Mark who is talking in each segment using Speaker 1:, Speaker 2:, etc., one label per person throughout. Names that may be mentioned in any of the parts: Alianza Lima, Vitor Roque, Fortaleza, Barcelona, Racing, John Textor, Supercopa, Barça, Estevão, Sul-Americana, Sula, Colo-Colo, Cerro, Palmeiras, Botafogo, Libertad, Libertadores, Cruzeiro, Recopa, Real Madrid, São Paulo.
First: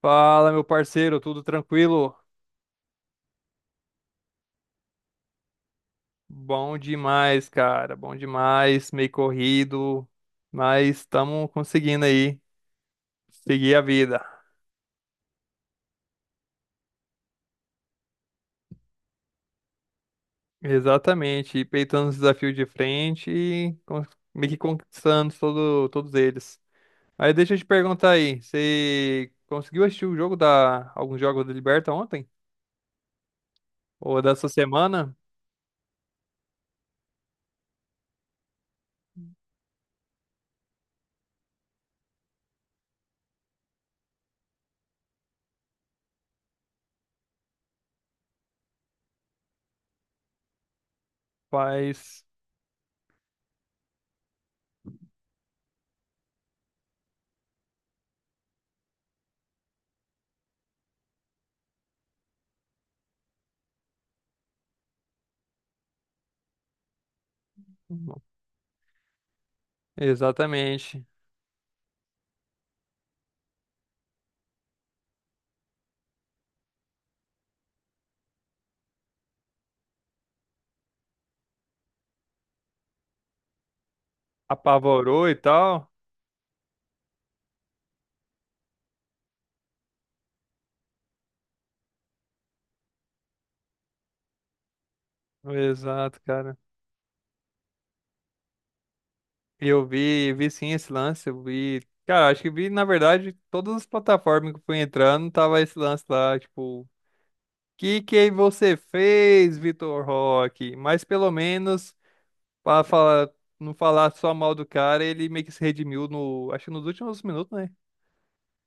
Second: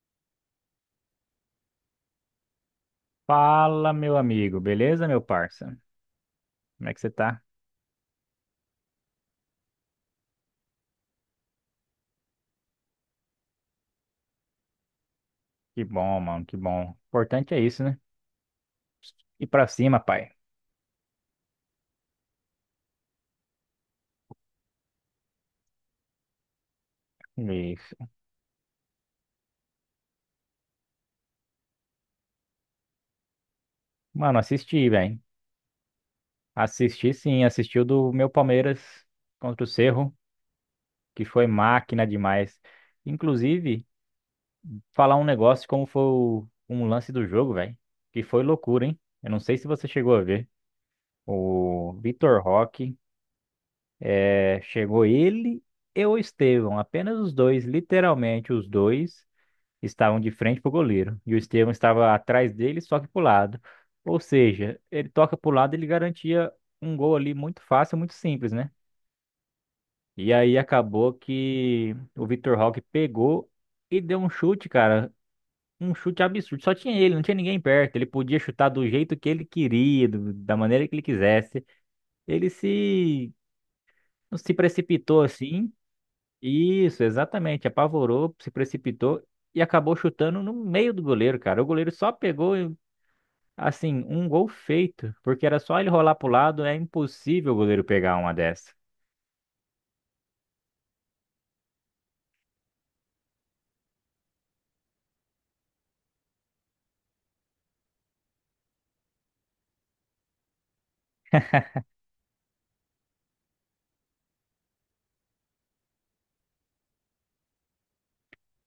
Speaker 1: Fala, meu parceiro, tudo tranquilo?
Speaker 2: Fala, meu amigo, beleza, meu parça?
Speaker 1: Bom
Speaker 2: Como é que você tá?
Speaker 1: demais, cara, bom demais, meio corrido, mas estamos conseguindo aí seguir a vida.
Speaker 2: Que bom, mano, que bom. O importante é isso, né? E pra cima, pai.
Speaker 1: Exatamente, e peitando os desafios de frente e meio que conquistando todos eles. Aí deixa eu te
Speaker 2: Isso.
Speaker 1: perguntar aí, você conseguiu assistir alguns jogos da Liberta ontem? Ou
Speaker 2: Mano,
Speaker 1: dessa
Speaker 2: assisti,
Speaker 1: semana?
Speaker 2: velho. Assisti sim, assisti o do meu Palmeiras contra o Cerro, que foi máquina demais. Inclusive, falar um negócio como foi um lance do jogo, velho, que foi loucura, hein? Eu não sei se você chegou a ver. O
Speaker 1: Faz.
Speaker 2: Vitor Roque, chegou ele e o Estevão, apenas os dois, literalmente os dois estavam de frente para o goleiro e o Estevão estava atrás dele, só que para o lado. Ou seja, ele toca para o lado, ele garantia um gol ali muito fácil, muito simples, né? E aí
Speaker 1: Exatamente.
Speaker 2: acabou que o Vitor Roque pegou e deu um chute, cara. Um chute absurdo. Só tinha ele, não tinha ninguém perto. Ele podia chutar do jeito que ele queria, da maneira que ele quisesse. Ele se, se precipitou
Speaker 1: Apavorou e
Speaker 2: assim.
Speaker 1: tal?
Speaker 2: Isso, exatamente. Apavorou, se precipitou e acabou chutando no meio do goleiro, cara. O goleiro só pegou, e assim, um gol feito, porque era só ele rolar
Speaker 1: Exato,
Speaker 2: pro
Speaker 1: cara.
Speaker 2: lado, é impossível o goleiro pegar uma dessa.
Speaker 1: Eu vi sim esse lance, eu vi. Cara, acho que vi, na verdade, todas as plataformas que eu fui entrando, tava esse lance lá, tipo, que você fez, Vitor Roque? Mas pelo menos, pra falar, não falar só mal do cara, ele meio que se redimiu no, acho que nos últimos minutos, né?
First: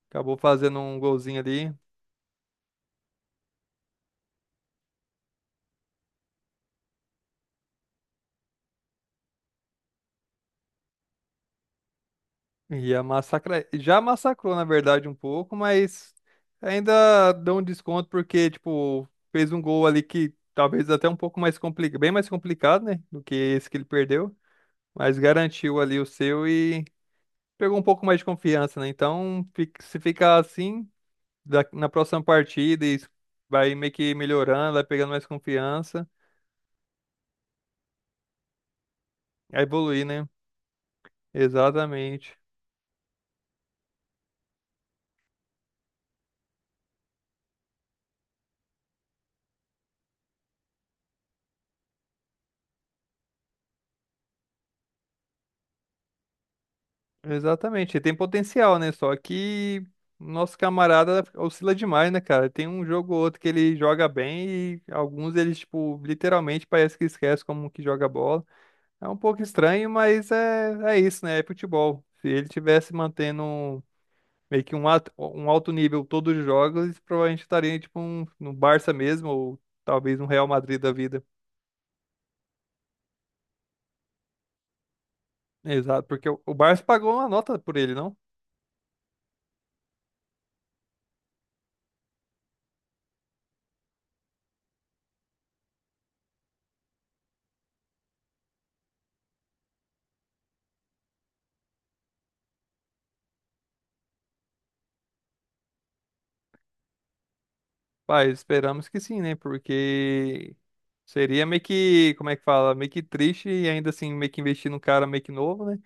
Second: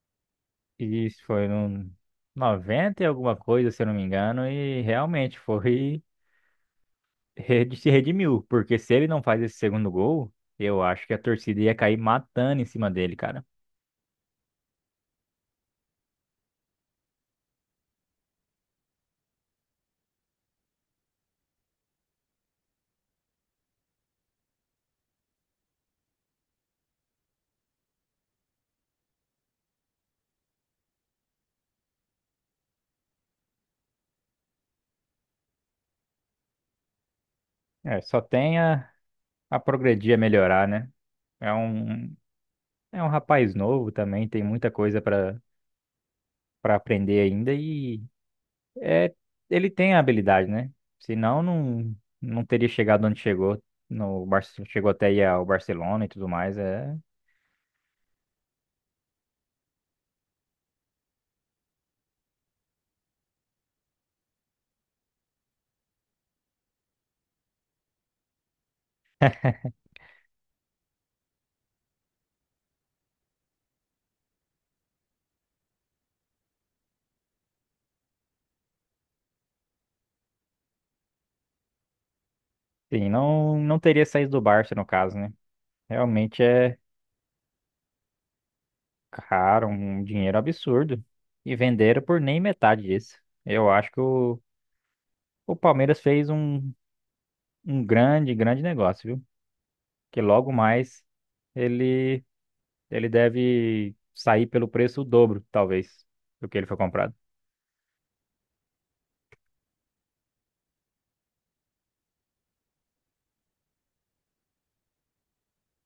Speaker 1: Acabou fazendo um
Speaker 2: E isso
Speaker 1: golzinho
Speaker 2: foi
Speaker 1: ali.
Speaker 2: no 90 e alguma coisa, se eu não me engano, e realmente foi se redimiu, porque se ele não faz esse segundo gol, eu acho que a torcida ia cair matando em cima
Speaker 1: Ia
Speaker 2: dele, cara.
Speaker 1: massacrar. Já massacrou, na verdade, um pouco, mas ainda deu um desconto porque, tipo, fez um gol ali que talvez até um pouco mais complicado, bem mais complicado, né? Do que esse que ele perdeu. Mas garantiu ali o seu e pegou um pouco mais de confiança, né? Então, se ficar assim, na próxima partida, e vai meio que melhorando, vai pegando mais confiança,
Speaker 2: É, a
Speaker 1: vai evoluir,
Speaker 2: progredir, a
Speaker 1: né?
Speaker 2: melhorar, né? É um,
Speaker 1: Exatamente.
Speaker 2: é um rapaz novo também, tem muita coisa para aprender ainda e é, ele tem a habilidade, né? Senão não teria chegado onde chegou. No Barce- Chegou até aí ao Barcelona e tudo mais. É,
Speaker 1: Exatamente, ele tem potencial, né? Só que nosso camarada oscila demais, né, cara? Tem um jogo ou outro que ele joga bem e alguns eles, tipo, literalmente parece que esquece como que joga bola. É um pouco estranho, mas é isso, né? É futebol. Se ele tivesse mantendo meio que um alto nível todos os jogos, ele provavelmente estaria, tipo, um, no Barça mesmo, ou talvez no Real Madrid da vida.
Speaker 2: sim, não teria saído do Barça, no caso, né?
Speaker 1: Exato, porque o,
Speaker 2: Realmente
Speaker 1: o
Speaker 2: é
Speaker 1: Barça pagou uma nota por ele, não?
Speaker 2: caro, um dinheiro absurdo. E venderam por nem metade disso. Eu acho que o Palmeiras fez um grande, grande negócio, viu? Que logo mais ele, ele deve sair pelo preço o dobro, talvez, do que ele foi comprado.
Speaker 1: Pai, esperamos que sim, né? Porque seria meio que, como é que fala? Meio que triste e ainda assim meio que investir num cara meio que novo, né?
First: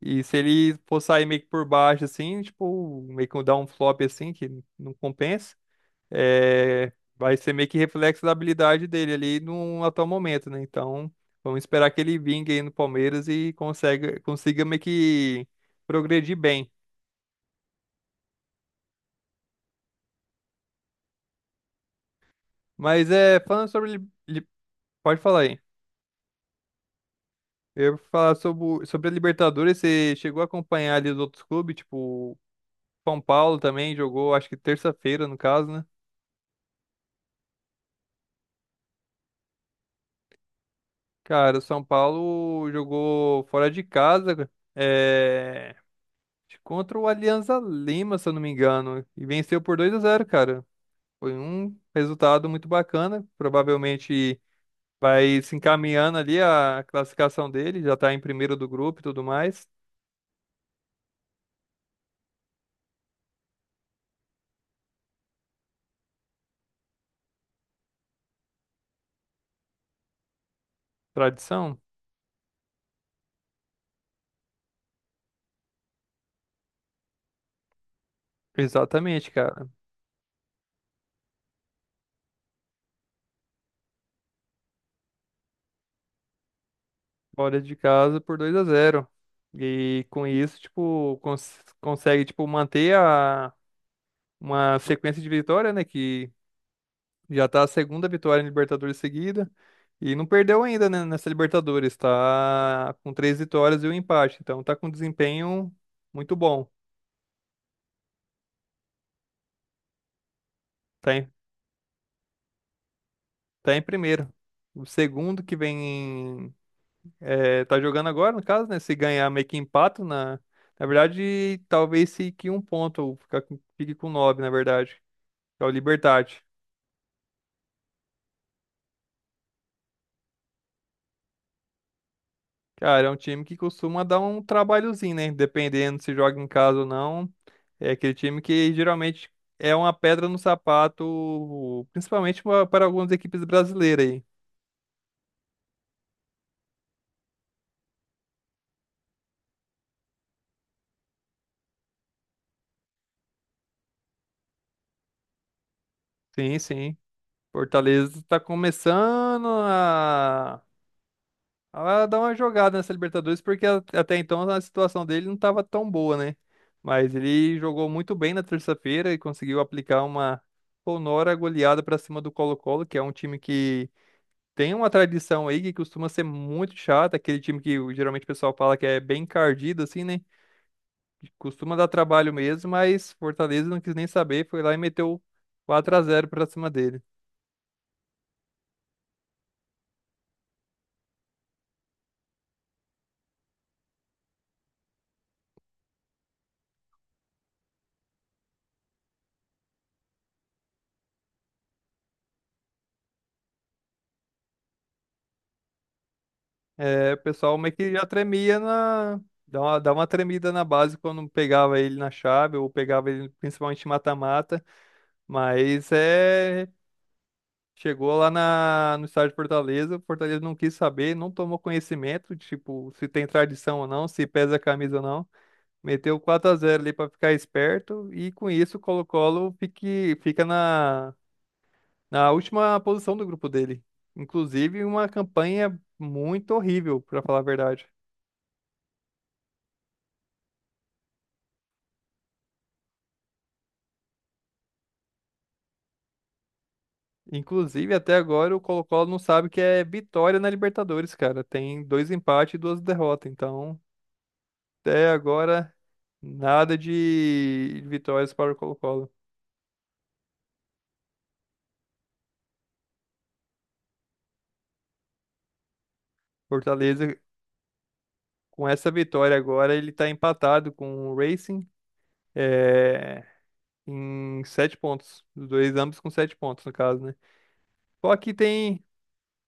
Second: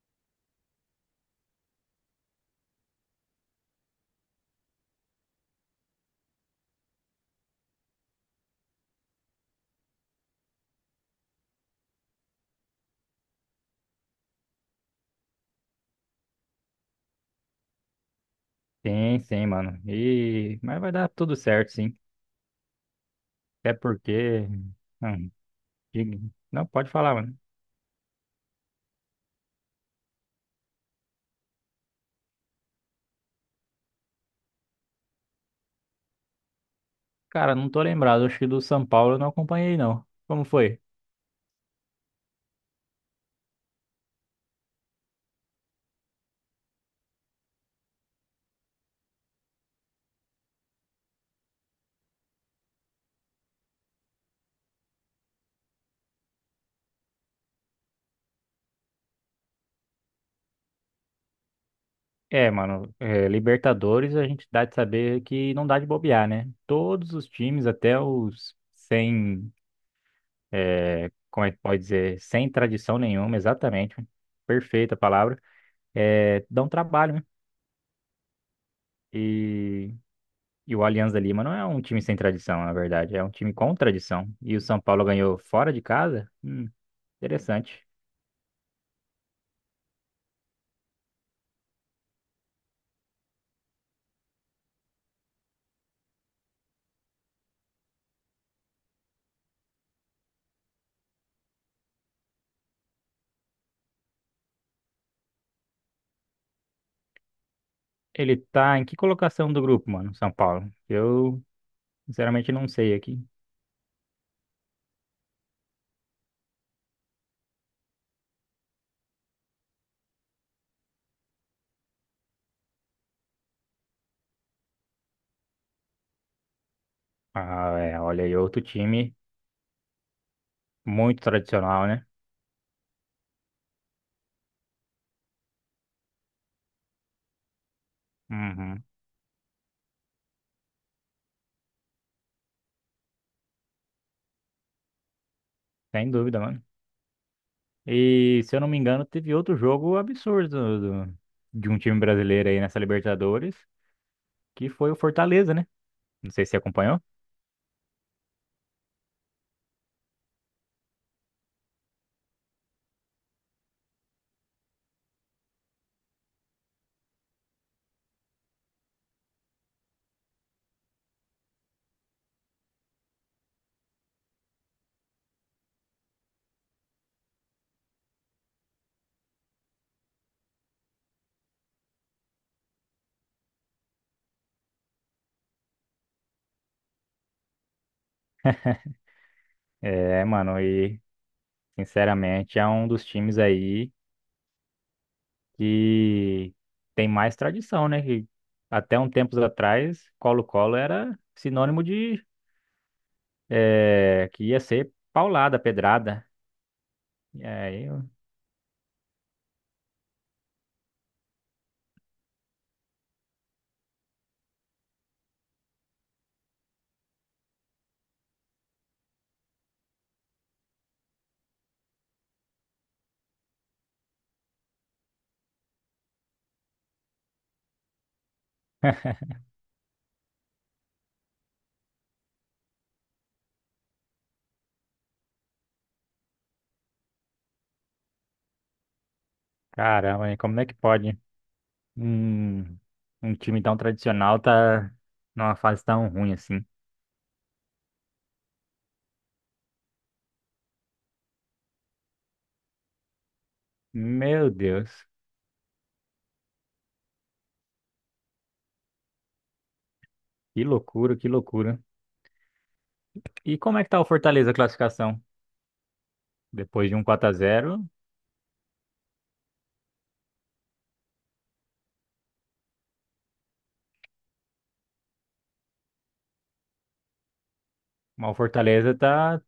Speaker 1: E se ele for sair meio que por baixo, assim, tipo, meio que dar um flop assim, que não compensa, vai ser meio que reflexo da habilidade dele ali no atual momento, né? Então, vamos esperar que ele vingue aí no Palmeiras e consiga meio que progredir bem.
Speaker 2: Sim, sim, mano. E mas vai dar tudo certo, sim.
Speaker 1: Mas é, falando
Speaker 2: Até
Speaker 1: sobre.
Speaker 2: porque
Speaker 1: Pode
Speaker 2: não,
Speaker 1: falar aí.
Speaker 2: diga- não, pode falar, mano.
Speaker 1: Eu ia falar sobre a Libertadores, você chegou a acompanhar ali os outros clubes, tipo, São Paulo também jogou, acho que terça-feira, no caso, né?
Speaker 2: Cara, não tô lembrado. Acho que do São Paulo eu não acompanhei, não. Como foi?
Speaker 1: Cara, o São Paulo jogou fora de casa, cara, é, contra o Alianza Lima, se eu não me engano, e venceu por 2-0, cara. Foi um resultado muito bacana, provavelmente vai se encaminhando ali a classificação dele, já tá em primeiro do grupo e tudo mais.
Speaker 2: É, mano, é, Libertadores a gente dá de saber que não dá de bobear, né? Todos os times, até os sem, é, como é que
Speaker 1: Tradição?
Speaker 2: pode dizer? Sem tradição nenhuma, exatamente. Perfeita a palavra. É, dão trabalho, né?
Speaker 1: Exatamente, cara.
Speaker 2: E o Alianza Lima não é um time sem tradição, na verdade, é um time com tradição. E o São Paulo ganhou fora de casa?
Speaker 1: Fora de
Speaker 2: Interessante.
Speaker 1: casa por 2-0. E com isso, tipo, consegue tipo manter a uma sequência de vitória, né, que já tá a segunda vitória em Libertadores seguida e não perdeu ainda, né, nessa Libertadores, tá com 3 vitórias e um empate, então tá com um desempenho muito bom.
Speaker 2: Ele tá em que colocação do grupo, mano, São Paulo?
Speaker 1: Tá em,
Speaker 2: Eu, sinceramente, não sei aqui.
Speaker 1: tá em primeiro. O segundo que vem é, tá jogando agora, no caso, né, se ganhar meio que empata na verdade, talvez fique um ponto, ou fique com 9, na verdade. Que é o Libertad.
Speaker 2: Ah, é, olha aí, outro time muito tradicional, né?
Speaker 1: Cara, é um time que costuma dar um trabalhozinho, né? Dependendo se joga em casa ou não. É aquele time que
Speaker 2: Uhum,
Speaker 1: geralmente é uma pedra no sapato, principalmente para algumas equipes brasileiras aí.
Speaker 2: sem dúvida, mano. E, se eu não me engano, teve outro jogo absurdo de um time brasileiro aí nessa Libertadores, que foi o Fortaleza, né? Não sei se você
Speaker 1: Sim, sim.
Speaker 2: acompanhou.
Speaker 1: Fortaleza está começando a dar uma jogada nessa Libertadores, porque até então a situação dele não estava tão boa, né? Mas ele jogou muito bem na terça-feira e conseguiu aplicar uma sonora goleada para cima do Colo-Colo, que é um time que tem uma tradição aí que costuma ser muito chata, aquele time que geralmente o pessoal fala que é bem encardido, assim, né? Que costuma dar trabalho mesmo, mas Fortaleza não quis nem saber, foi lá e meteu 4-0 pra cima dele.
Speaker 2: É, mano, e, sinceramente, é um dos times aí que tem mais tradição, né? Que até um tempos atrás, Colo-Colo era sinônimo de que ia ser paulada, pedrada.
Speaker 1: É, o
Speaker 2: E
Speaker 1: pessoal meio
Speaker 2: aí,
Speaker 1: que já
Speaker 2: eu-
Speaker 1: tremia na. Dá uma tremida na base quando pegava ele na chave, ou pegava ele principalmente em mata-mata, mas é. Chegou lá no estádio de Fortaleza, o Fortaleza não quis saber, não tomou conhecimento, tipo, se tem tradição ou não, se pesa a camisa ou não. Meteu 4-0 ali para ficar esperto e com isso o Colo-Colo fica na última posição do grupo dele. Inclusive, uma campanha muito horrível, para falar a verdade.
Speaker 2: Caramba, hein, como é que pode um, um time tão tradicional tá numa fase tão ruim assim?
Speaker 1: Inclusive, até agora o Colo-Colo não sabe o que é vitória na Libertadores, cara. Tem dois empates e duas derrotas. Então,
Speaker 2: Meu Deus,
Speaker 1: até agora, nada de vitórias para o Colo-Colo.
Speaker 2: que loucura, que loucura. E como é que tá o Fortaleza a classificação? Depois de um
Speaker 1: Fortaleza,
Speaker 2: 4 a 0,
Speaker 1: com essa vitória agora, ele tá empatado com o Racing. É, em 7 pontos. Os dois ambos com 7 pontos, no caso, né? Só que
Speaker 2: o
Speaker 1: tem.
Speaker 2: Fortaleza tá,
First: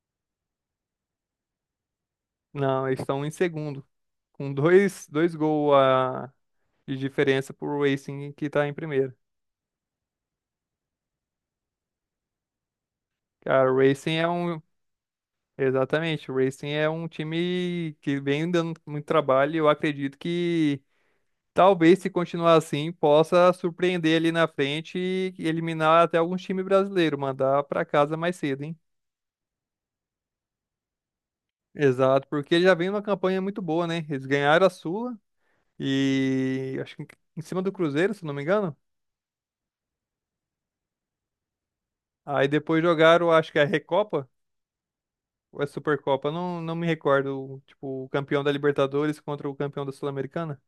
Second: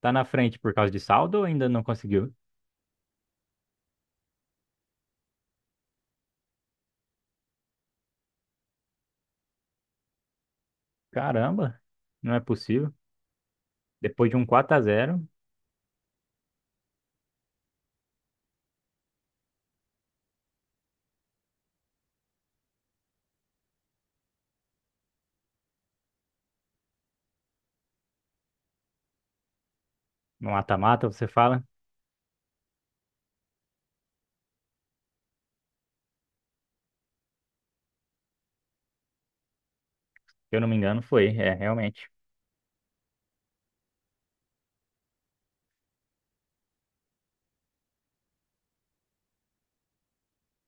Speaker 2: tá na frente por causa de saldo ou ainda não conseguiu?
Speaker 1: Não, eles estão em segundo. Com dois gols a... de diferença pro Racing, que tá em primeiro.
Speaker 2: Caramba, não é possível.
Speaker 1: Cara, o Racing é
Speaker 2: Depois de um
Speaker 1: um.
Speaker 2: 4 a 0
Speaker 1: Exatamente, o Racing é um time que vem dando muito trabalho. E eu acredito que talvez, se continuar assim, possa surpreender ali na frente e eliminar até alguns times brasileiros, mandar pra casa mais cedo, hein?
Speaker 2: no mata-mata, você fala?
Speaker 1: Exato, porque ele já vem numa campanha muito boa, né? Eles ganharam a Sula. E acho que em cima do Cruzeiro, se não me engano.
Speaker 2: Se eu não me engano, foi, é, realmente.
Speaker 1: Aí depois jogaram, acho que é a Recopa ou é Supercopa, não, não me recordo. Tipo, o campeão da Libertadores contra o campeão da Sul-Americana.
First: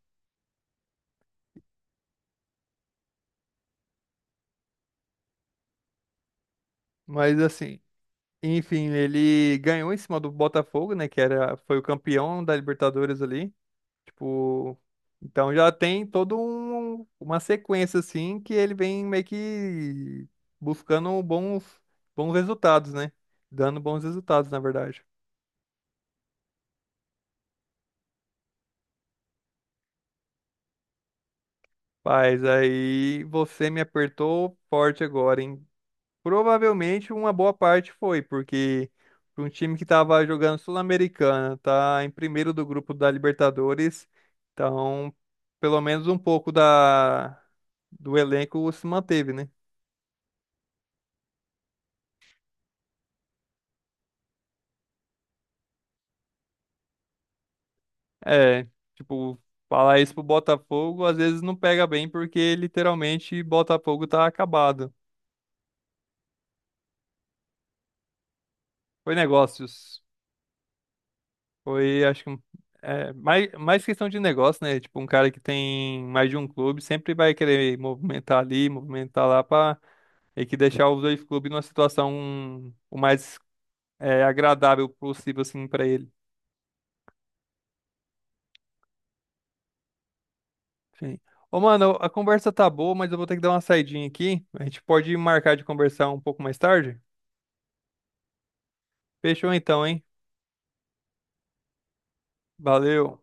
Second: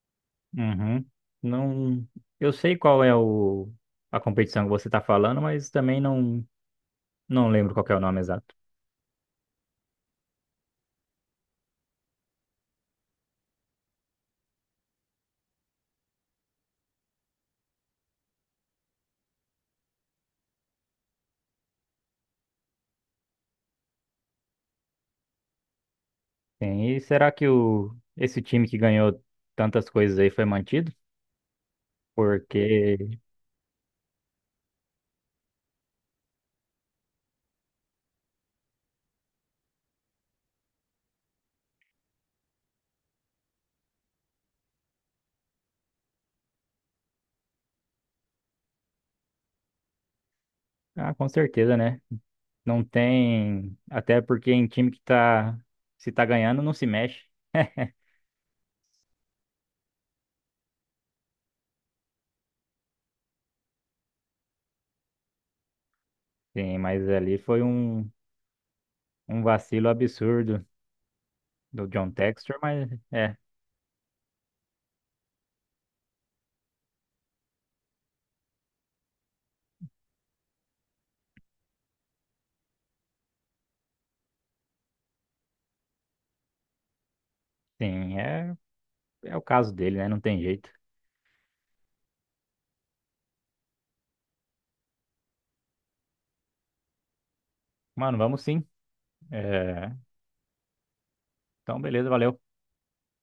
Speaker 2: Uhum. Não, eu sei qual é a competição que você está falando, mas também
Speaker 1: Mas
Speaker 2: não lembro
Speaker 1: assim,
Speaker 2: qual que é o nome exato.
Speaker 1: enfim, ele ganhou em cima do Botafogo, né? Que foi o campeão da Libertadores ali. Tipo, então já tem todo uma sequência assim que ele vem meio que buscando bons resultados, né? Dando bons resultados, na verdade.
Speaker 2: Sim, e será que esse time que ganhou tantas coisas aí foi mantido?
Speaker 1: Mas
Speaker 2: Porque,
Speaker 1: aí você me apertou forte agora, hein? Provavelmente uma boa parte foi, porque para um time que estava jogando Sul-Americana, tá em primeiro do grupo da Libertadores, então pelo menos um pouco do elenco se manteve, né?
Speaker 2: ah, com certeza, né? Não tem, até porque em time que tá, se tá ganhando, não se mexe.
Speaker 1: É, tipo, falar isso pro Botafogo às vezes não pega bem porque literalmente Botafogo tá acabado.
Speaker 2: Sim, mas ali foi
Speaker 1: Foi
Speaker 2: um vacilo
Speaker 1: negócios.
Speaker 2: absurdo do
Speaker 1: Foi,
Speaker 2: John
Speaker 1: acho que
Speaker 2: Textor, mas
Speaker 1: é,
Speaker 2: é.
Speaker 1: mais questão de negócio, né? Tipo, um cara que tem mais de um clube sempre vai querer movimentar ali, movimentar lá pra meio que deixar os dois clubes numa situação o mais é, agradável possível, assim, pra ele.
Speaker 2: Sim, é, é o caso dele, né? Não tem jeito.
Speaker 1: Sim. Ô, mano, a conversa tá boa, mas eu vou ter que dar uma saidinha aqui. A gente pode marcar de conversar um pouco mais tarde?
Speaker 2: Mano, vamos sim.
Speaker 1: Fechou então,
Speaker 2: É,
Speaker 1: hein?
Speaker 2: então, beleza, valeu.
Speaker 1: Valeu.